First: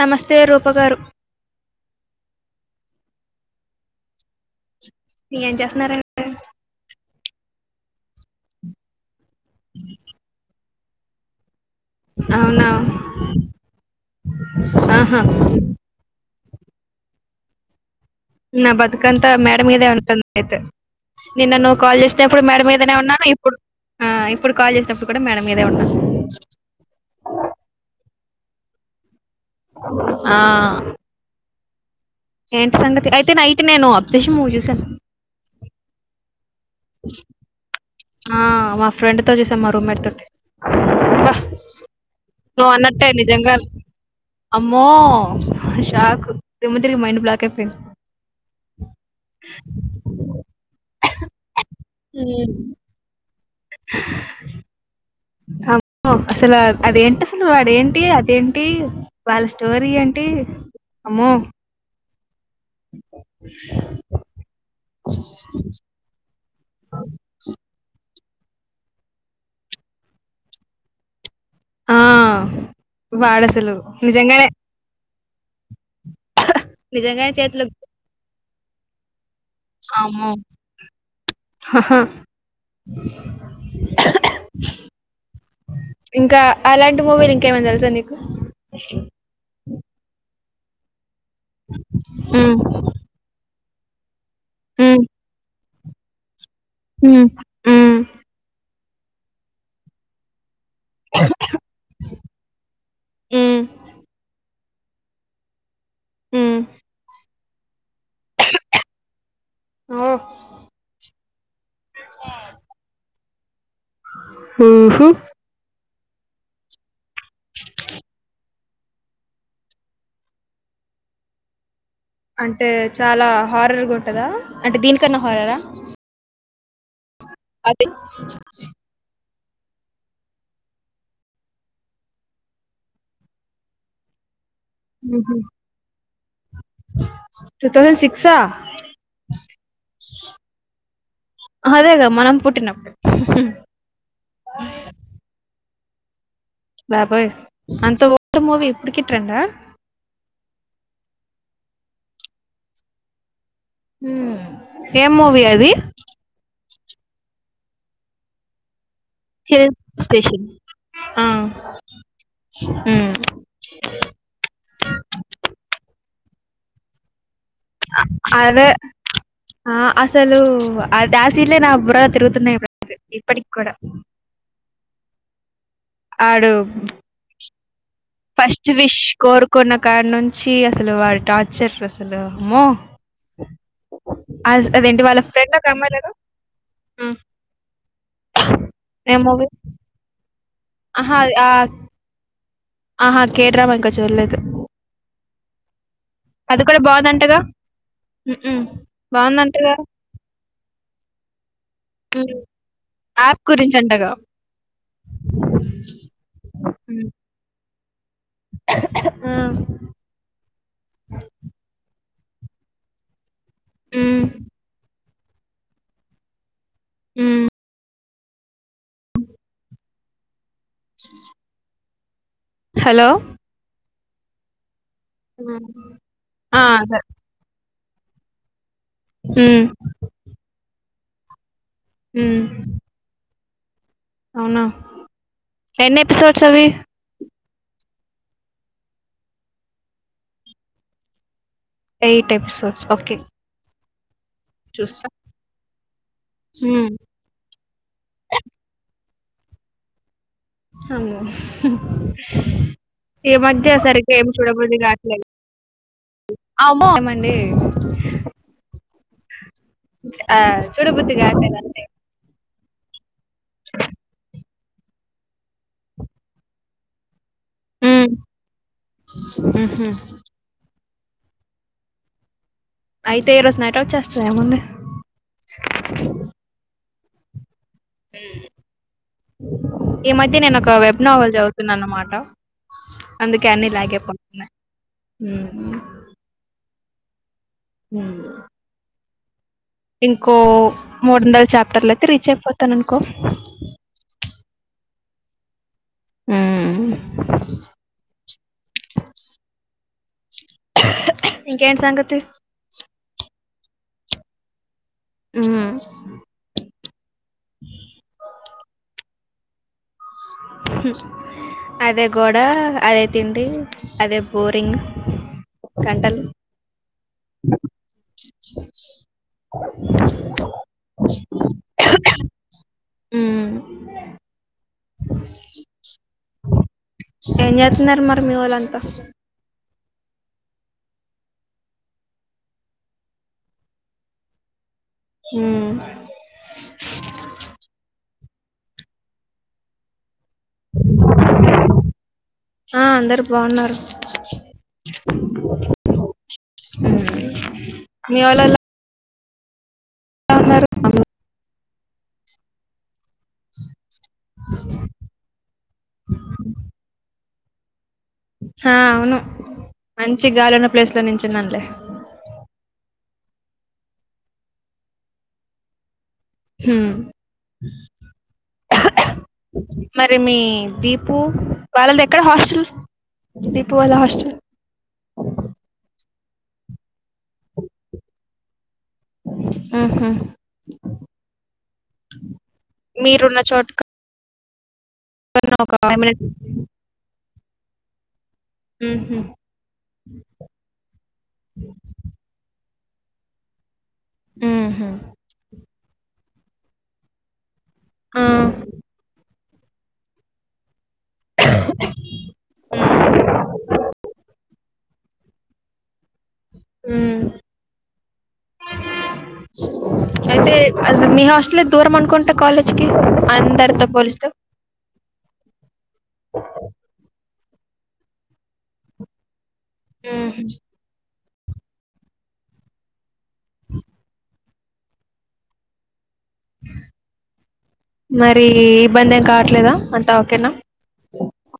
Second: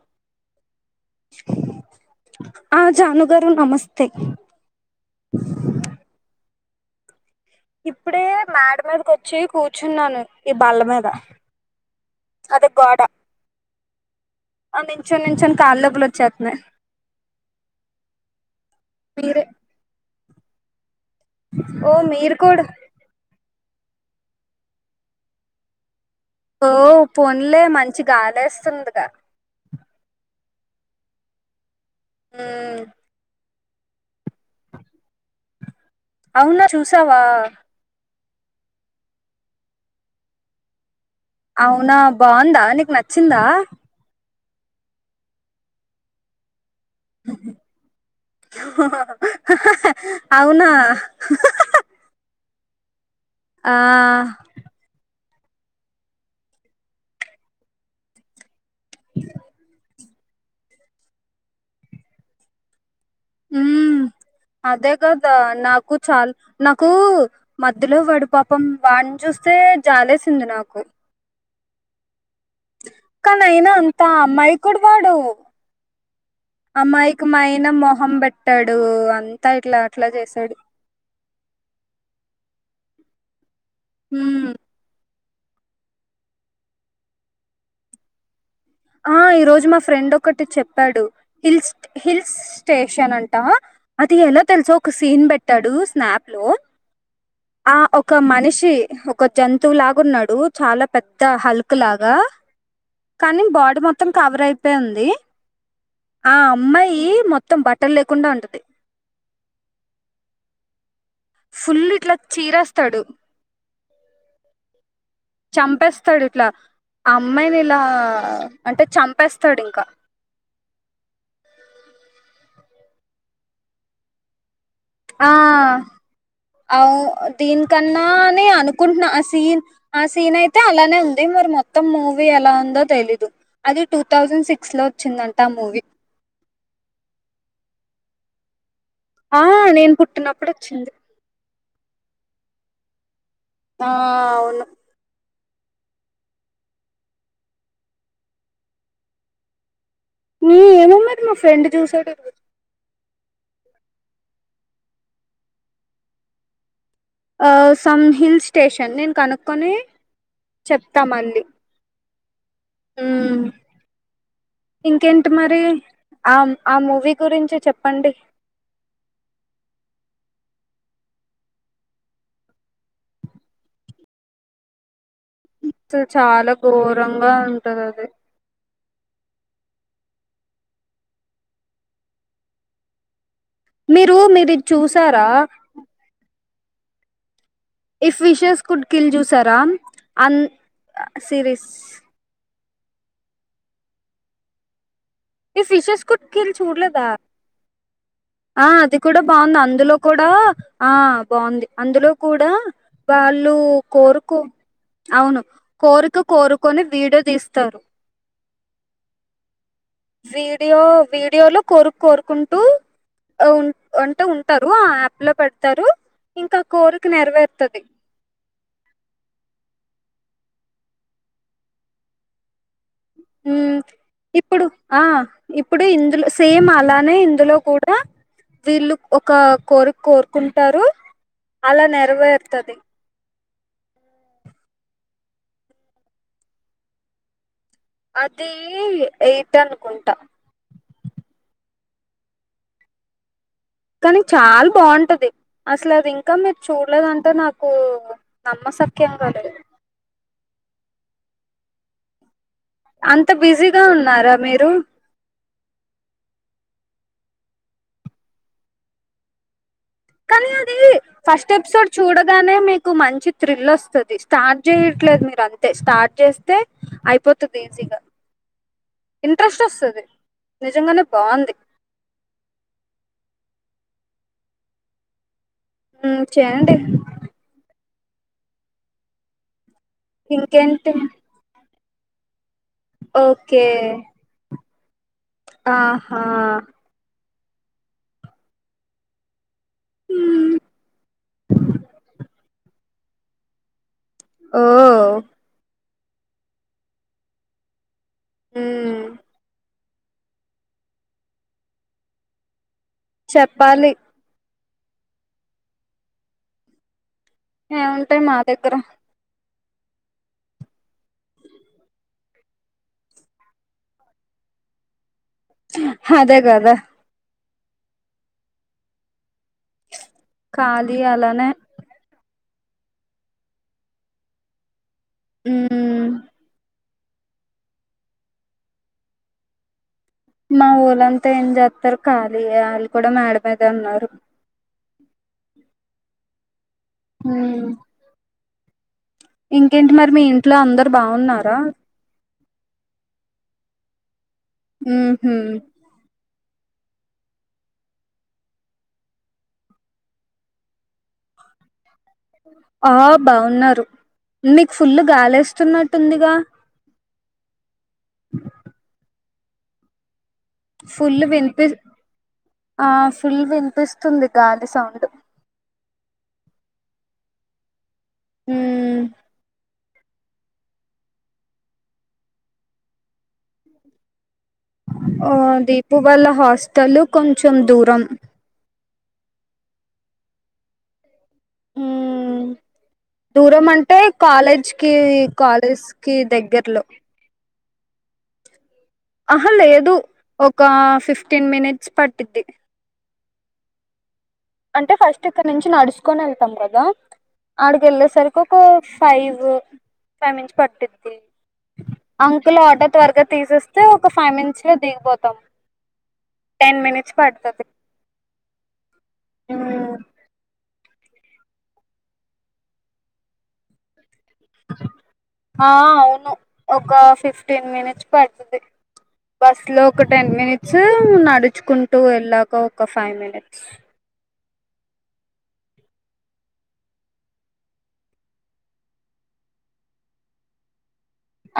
నమస్తే రూప గారు రూప గారు నమస్తే ఏం చేస్తున్నారు అండి ఇప్పుడే మేడ మీద కొచ్చి కూర్చున్నాను ఈ బల్ల మీద అవునా అది గోడ ఆ ఆహా నుంచొని నుంచోని కాలు నొప్పులు వచ్చేస్త మే నా బతుకంత మేడ మీదే ఉంటుంది అయితే నిన్న నువ్వు ఓ కాల్ మీరు చేసేటప్పుడు మేడ కూడా మీదనే ఉన్నాను ఇప్పు ప్పుడు ఆ ఇప్పుడు కాల్ చేసినప్పుడు కూడా మేడ మీదే ఉన్నా ఓ పోన్లే మంచి గాలి వేస్తుందిగా ఆ ఏంటి ఉమ్ సంగతి అయితే నైట్ నేను అబ్సేషన్ మూవీ చూసాను అవునా చూసావా ఆ మా ఫ్రెండ్ తో చూసాం మా రూమ్మేట్ తోటి అబ్బా అవునా బాగుందా నువ్వు నీకు అన్నట్టే అయింది నచ్చిందా నిజంగా అమ్మో షాకు దిమ్మ తిరిగి మైండ్ బ్లాక్ అయి పోయింది అవునా ఆ అ అమ్మే అసలా అదేంటి అసలు వాడు ఏంటి అదేంటి వాళ్ళ స్టోరీ ఏం టీ అమ్మో ఉమ్ అదే కదా నాకు చాలా నాకు మధ్యలో వాడు పాపం వాడిని చూస్తే జాలేసింది నాకు ఆ కానీ అయినా వాడసలు అంతా నిజంగానే అమ్మయకుడు వాడు అమ్మయక నిజంగానే చేతిలో మయినా మొహం పెట్టాడు అ అమ్మె హుమ్ ఇంకా అలాంటి మూవీలు ఇంకేమన్నా తెలుసా నీకు ఆ ఈ రోజు మా ఫ్రెండ్ ఒకటి చెప్పాడు హిల్స్ హిల్స్ ఉమ్, స్టేషన్ అంట అది ఎలా తెలుసో ఒక ఉమ్, సీన్ పెట్టాడు స్నాప్ లో ఉమ్, ఆ ఉమ్, ఒక మనిషి ఒక జంతువు లాగున్నాడు చాలా పెద్ద హల్క్ లాగా కానీ ఉమ్, బాడీ మొత్తం కవర్ అయిపోయి వుంది ఆ ఉమ్. అమ్మాయి మొత్తం బట్ట ఓ ఫుల్ ఇట్లా చీరేస్తాడు హూహు తాడిట్లా అమ్మాయిని ఇలా అంటే చంపేస్తాడు ఇంకా అంటే చాలా హారర్గా ఉంటందా అంటే దీనికన్నా హార్రారా అవ్ దీనికన్నానే అనుకుంటున్నా సీన్ ఆ సీన్ అయితే అలానే ఉంది మరి మొత్తం మూవీ ఎలా ఉందో తెలీదు అది టూ థౌసండ్ సిక్ ఉహూమ్మ్ టూథౌసండ్ సిక్స ఆ నేను పుట్టినప్పుడు వచ్చింది అదేగా మనం పుట్టినప్పుడే ఆ అవును బాబోయ్ అంతా ఓల్డ్ మూవీ ఇప్పుడుకి ట్రెండా ని ఏమో మరి మాఫ్రెండ్ చూశాడు ఉమ్మ్ ఏం మూవీ అది ఆ సమ్ హిల్ స్టేషన్ నేను కనుక్కొని హిల్ స్టేషన్ చెప్తా మళ్ళీ ఉమ్మ్ ఇంకెంటి మరి ఆ ఆ మూవీ గురించి చెప్పండి ఆ అదే అ అసలు ఆ డ్యాసీలే నా బురల తిరుగుతున్నాయి ఇప్పు ఇప్పటికి కూడా త ఆడు చాలా ఘోరంగా ఉంటది అది ఫస్ట్ విష్ కోరుకున్న కాడినుంచి అసలు వాడి టార్చర్ అసలు అమో మీరు మీరు అ ఇది అదేంటి వాళ్ళ చూసారా ఫ్రెండ్ ఒక అమ్మాయిలేదు ఇఫ్ విషేస్ కుడ్ కీల్ చూసారా అన్ ఆహా అది ఆ సిరీస్ ఆహా కే డ్రామా ఇంకా చూలేదు ఎ ఫిషెస్ కుడ్ కీల్ చూడ్లెదా బాగుందంటగా మ్మ్. ఆ అది కూడా బాగుంది బాగుందంటగా అందులో కూడా ఆ బాగుంది అందులో మ్మ్. కూడా యాప్ వాళ్ళు గురించి అంటగా కోరుకు అవును కోరిక కోరుకొని వీడియో తీస్తారు ఉమ్మ్ వీడియో వీడియోలో కోరిక కోరుకుంటూ ఉ మ్మ్. అంటే ఉంటారు ఆ యాప్‌లో పెడతారు ఇంకా కోరిక మ్మ్. నెరవేరుతాది [inaudible] హలో హ్మ్మ్ ఇప్పుడు ఆహ్ ఉమ్. ఇప్పుడు ఇందులో ఆ, సేమ్ అదే. అలానే ఇందులో కూడా వీళ్ళు ఒక మ్మ్. కోరిక కోరుకుంటారు అల మ్మ్. నెరవేర్తది అవునా ఎన్ని ఎపిసోడ్స్ అవి అదీ ఏయిత్ అనుకుంట ఎయిట్ ఎపిసోడ్స్ ఒకే కాని చాల బాగుంటది అసలు అది ఇంకా మీరు మ్మ్. చూడలేదంటే నాకు నమ్మశ క్యంగా లేదు అమ్మో అంత ఈ మధ్య బిజీగా సరిగ్గా ఏం ఉన్నారా మీరు చూడబుధికట్లేదు అమ్మో ఎమండి కానీ అదీ ఫస్ట్ ఎపిసోడ్ చూడగానే మి కు మంచి త్రిల్ వస్తాది స్టార్ట్ చేయట్లేదు మీరంతే స్టార్ట్ చేస్తే అయిపో తాది ఈజీగా ఉమ్, ఇంట్రెస్ట్ ఉహు. వస్తాది నిజంగానే బావుంది అయితే ఈరోజు నైట్ అవుట్ చేస్తా ఏముంది ఉం చేయండి ఉమ్ ఈ మధ్య నేను ఒక ఇంకేంటి వెబ్ నొవెల్ చదువుతున్న అన్నమాట అందుకె ఓకే అన్ని ఇలాగేపోతున్నాయి ఆహా హమ్ ఇంకో ఉమ్, మూడొందల చాప్తర్లైతే రీచ్ అయిపోతాను అనుకో ఓ ఆమ్ హామ్ ఇంకేటీ సంగతి చెప్పాలి హామ్ ఏముంటై మా దగ్గర హామ్ అదే గోడ అదే తిండి అదే బోరింగ్ గంటలు హదే కదా [inaudible] ఖాళీ అలానె అమ్ ఉమ్ ఏం చెత్నరు మరి మీ వొల్లంత మా వొల్లంత ఏం చేతరు కాళియే ఆళ్ల కూడా మేడ మీదె ఉన్నారు హామ్ హామ్ ఇంకేంటి మరి మి ఇంట్లో అందరు బావున్నారా ఆ అందరు బాగున్నారు ఉ హామ్ మీ వోల్ అలో బోనారు అందరూ ఆ బావున్నరు మీకు ఫుల్లు గాలేస్తున్నట్టుందిగా హ అవును మంచి గాలున్న ప్లేస్ లో ఫుల్ నుంచున్నాలే ఫుల్గా వినిపిస్తుంది గాలి సౌండు హామ్ హమ్మ్ మరి మీ దీపు వాళ్ళది ఎక్కడ హాస్టల్ దీపు వాళ్ళ హాస్టల్ ఆ దీపు వాల్ల హాస్టల్ కొంచెం దూరం ఆహా మీరున్న దూరం చోటుక అంటే కాలేజ్ కి కాలేజ్ కి మినిట్స్ దగ్గర్లో ఉహు. అహా లేదు ఒక ఫిఫ్టీన్ మినిట్స్ పట్టిద్ది ఉహు. అంటే ఫస్ట్ ఇక్కడ నుంచి నడుచకొని వెళ్తాం కదా ఆడికి ఆ వెళ్ళేసరికి ఒక ఫైవ్ ఫైవ్ మినిట్స్ పట్టింది అంకుల్ ఆటో త్వరగా తీసేస్తే ఒక ఫైవ్ మినిట్స్లో దిగిపోతాం టెన్ మినిట్స్ ఉమ్. పడ్తది అయితే అద మీ హస్ట్లే దూర మంకుంట కాలేజ్ కి అందారు తో పోలిస్త ఆ అవును ఒక ఫిఫ్టీన్ మినిట్స్ పడుతుది బస్ లో ఒక టెన్ ఉహు. మినిట్స్ ఉన్నాడు నడుచుకుంటూ వెళ్ళాక ఒక ఫైవ్ మినిట్స్ మరి ఇబ్బంది ఏం కావట్లేదా అంతా ఓకేనా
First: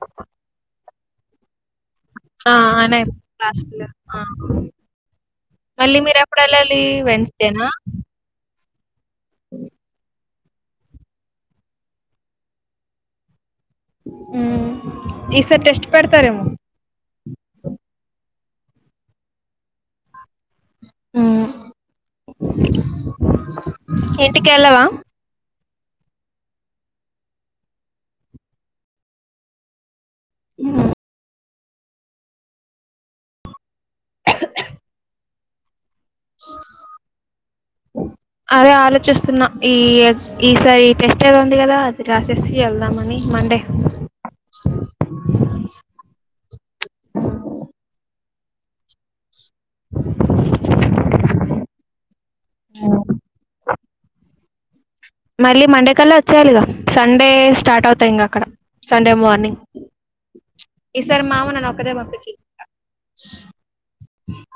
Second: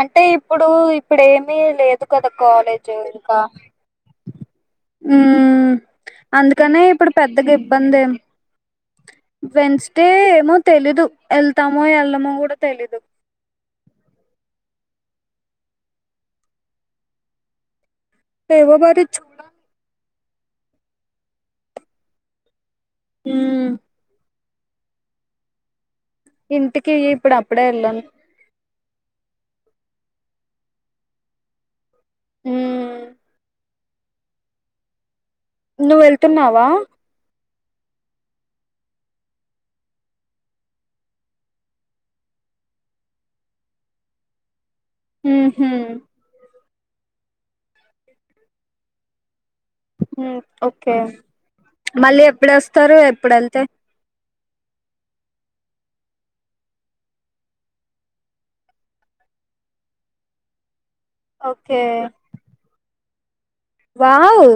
అంటే ఇప్పుడు ఇప్పుడు ఏమి లేదు ఇక్కడ ఆ! కాలేజ్ ఆయన ఎప్పుడు ఇంకా క్లాస్‌లో ఆ! ఉ మళ్ళీ అందుకనే మీరెప్పుడెళ్ళాలి? ఇప్పుడు పెద్దగా వెన్స్‌డేనా? ఇబ్బందేం వెన్స్డే ఏమో తెలీదు వెళ్తామో వెళ్దమో కూడా తెలీదు ఈసారి టెస్ట్ పెడతారేమో ఎవ బరి చోడా ఉ ఉమ్ ఏంటి కేలవా ఇంటికి ఇప్పుడు అప్పుడే వెళ్ళను ఉ ఊ నువ్వు వెళ్తున్నావా అదే ఆలోచిస్తున్నా ఈ ఈసారి ఈ టెస్ట్ ఉంది కదా అది క్లాసెస్ వెళ్దామని మండే ఉహు ఓకే మళ్ళీ ఎప్పుడు వస్తారు హ్మ్. ఎప్పుడు వెళ్తే మళ్ళీ మండే కల్లా వచ్చేయాలిగా సండే స్టార్ట్ అవుతాయి ఇంకా అక్కడ సండే మార్నింగ్ ఈ సారి మామ్మ నన్ ఓకే ఒక్కదాన్నే పంపాద్ ఎట్ల వావ్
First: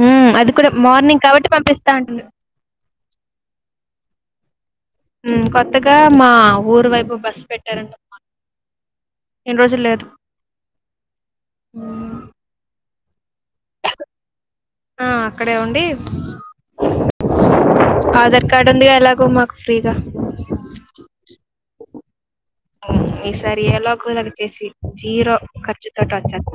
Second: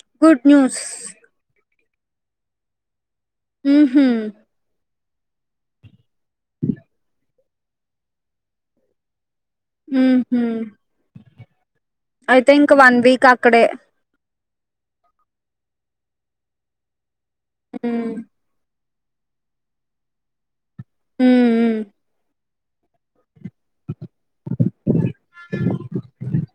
హ గుడ్ అది కూడా న్యూస్ మార్నింగ్ కాబట్టి పంపిస్తా ఉంటుంది హు హు కొత్తగా మా ఊరు వైపు బస్సు పెట్టారండి అమ్మా హు హు ఆ ఐ థింక్ వన్ వీక్ అక్కడే ఆ అక్కడే ఉండి ఉమ్ ఆధార్ కార్డ్ ఉంది కద ఇలాగో మాకు ఫ్రీగా అ ఈసారి ఏలో గలాకి చేసి జీరో ఖర్చు తోట వచ్చేస్త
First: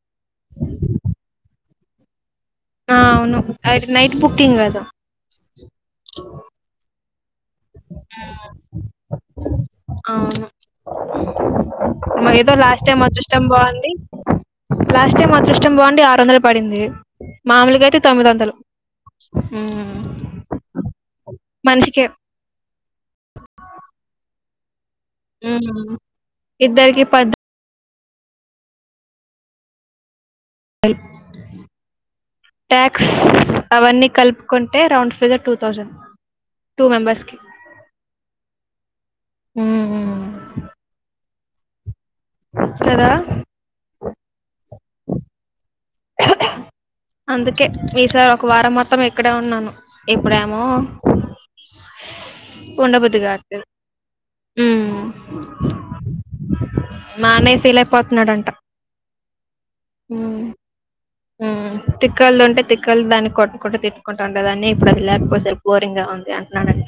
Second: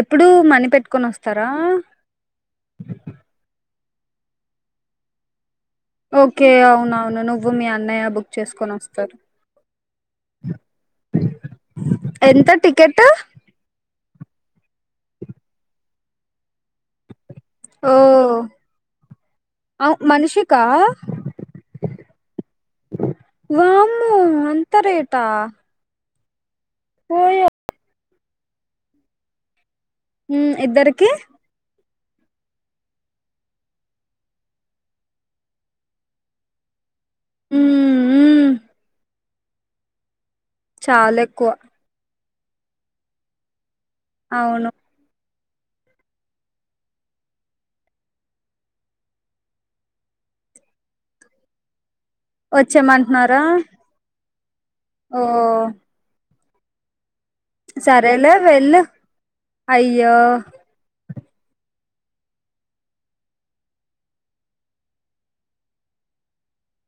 ఎప్పుడు మనీ పెట్టుకొని వస్తారా ఆ అవును అయితే నైట్ బుకింగ్ కదా ఓకే అవునా అవునును నువ్వు మీ అన్నయ్య బుక్ చేసుకొని వస్తారు మా ఎంత ఏదో లాస్ట్ టైం టికెట్ అదృష్టం బాగుండి లాస్ట్ టైం అదృష్టం బాగుండి ఆరు వందల పడింది మామూలుగా ఓ అయితే తొమ్మిది వందలు ఊ అవ్ మనిషికా మనిషికి వామ్మో అంత రేటా ఇద్దరుకి పద ఓయో ఉ ఇద్దరికి ట్యాక్స్ అవన్నీ కలుపుకుంటే round figure two thousand two members మ్మ్ మ్మ్ మ్మ్ చాలా ఎక్కువ కదా అవును అందుకే ఈసారి ఒక వారం మొత్తం ఇక్కడే ఉన్నాను ఎప్పుడేమో ఉండబుద్ధి వచ్చేమంటున్నారా కావట్లేదు హ్మ్ ఓ నాన్న అయి ఫీల్ సరేలే అయిపోతున్నాడంట వెళ్ళు అయ్యో తిక్కలు ఉంటే తిక్కలు దాన్ని కొట్టుకుంటడా తిట్టుకుంటూ ఉండే దాన్ని ఇప్పుడు అది లేకపోసారు బోరింగ్గా అన్నాడు అంట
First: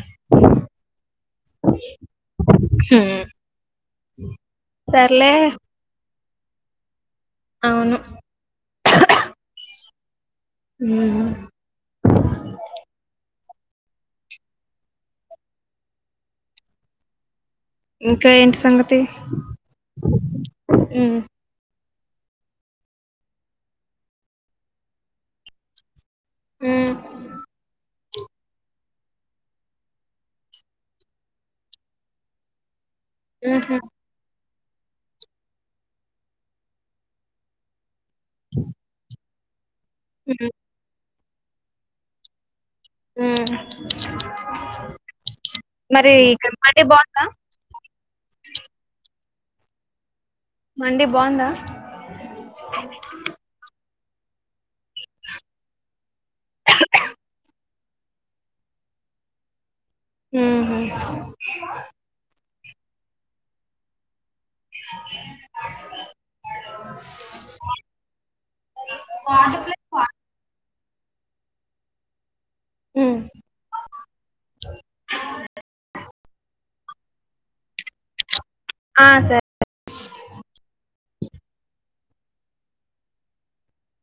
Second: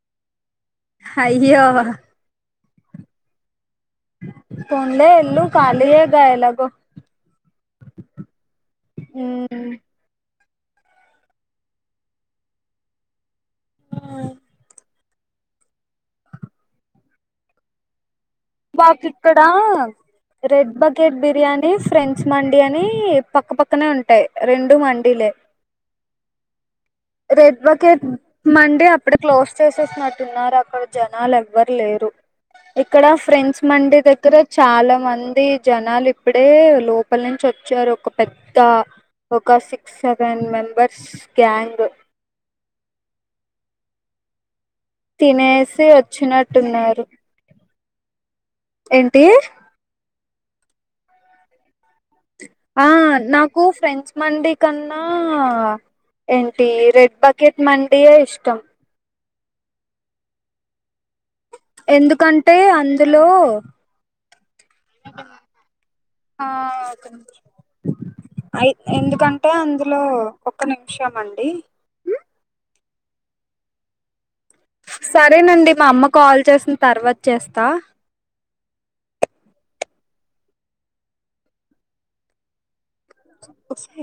అయ్యో హ్మ్ కొండే ఎల్లుూ ఖాలీయేగా ఎలాగో అవును ఉమ్ మ్మ్ హ్మ్ ఇంకా ఏంటి సంగతి మాక్ ఇక్కడ రెడ్ బకెట్ ఉమ్ బిర్యానీ ఫ్రెంచ్ మండి అని పక్కపక్కనే ఉంటాయి రెండు మండీలే ఉమ్ రెడ్ బకెట్ మండి అప్పుడు క్లోజ్ చేసేసినట్టున్నారు అక్కడ జనాలు ఎవ్వరు లేరు ఇక్కడ ఫ్రెండ్స్ ఉహు మండి దగ్గర చాలా మంది జనాలు ఇప్పుడే లోపల నుంచి వచ్చారు ఒక పెద్ద ఒక సిక్స్ సెవెన్ ఉమ్ మెంబర్స్ గ్యాంగ్ తినేసి మరి ఇక్కడ మండి వచ్చినట్టున్నారు బాగుందా ఏంటి మండి బాగుందా ఆ నాకు ఫ్రెంచ్ మండి కన్నా ఏంటి రెడ్ బకెట్ మండి ఎ ఇష్టం మ్మ్ హ్మ్ ఎందుకంటే అందులో ఆ అయి ఎందుకంటే అందులో ఒక నిమిషం అండి హ్మ్ సరేనండి మా అమ్మ కాల్ చేసింది తర్వాత చేస్తా ఆ సరే ఒకే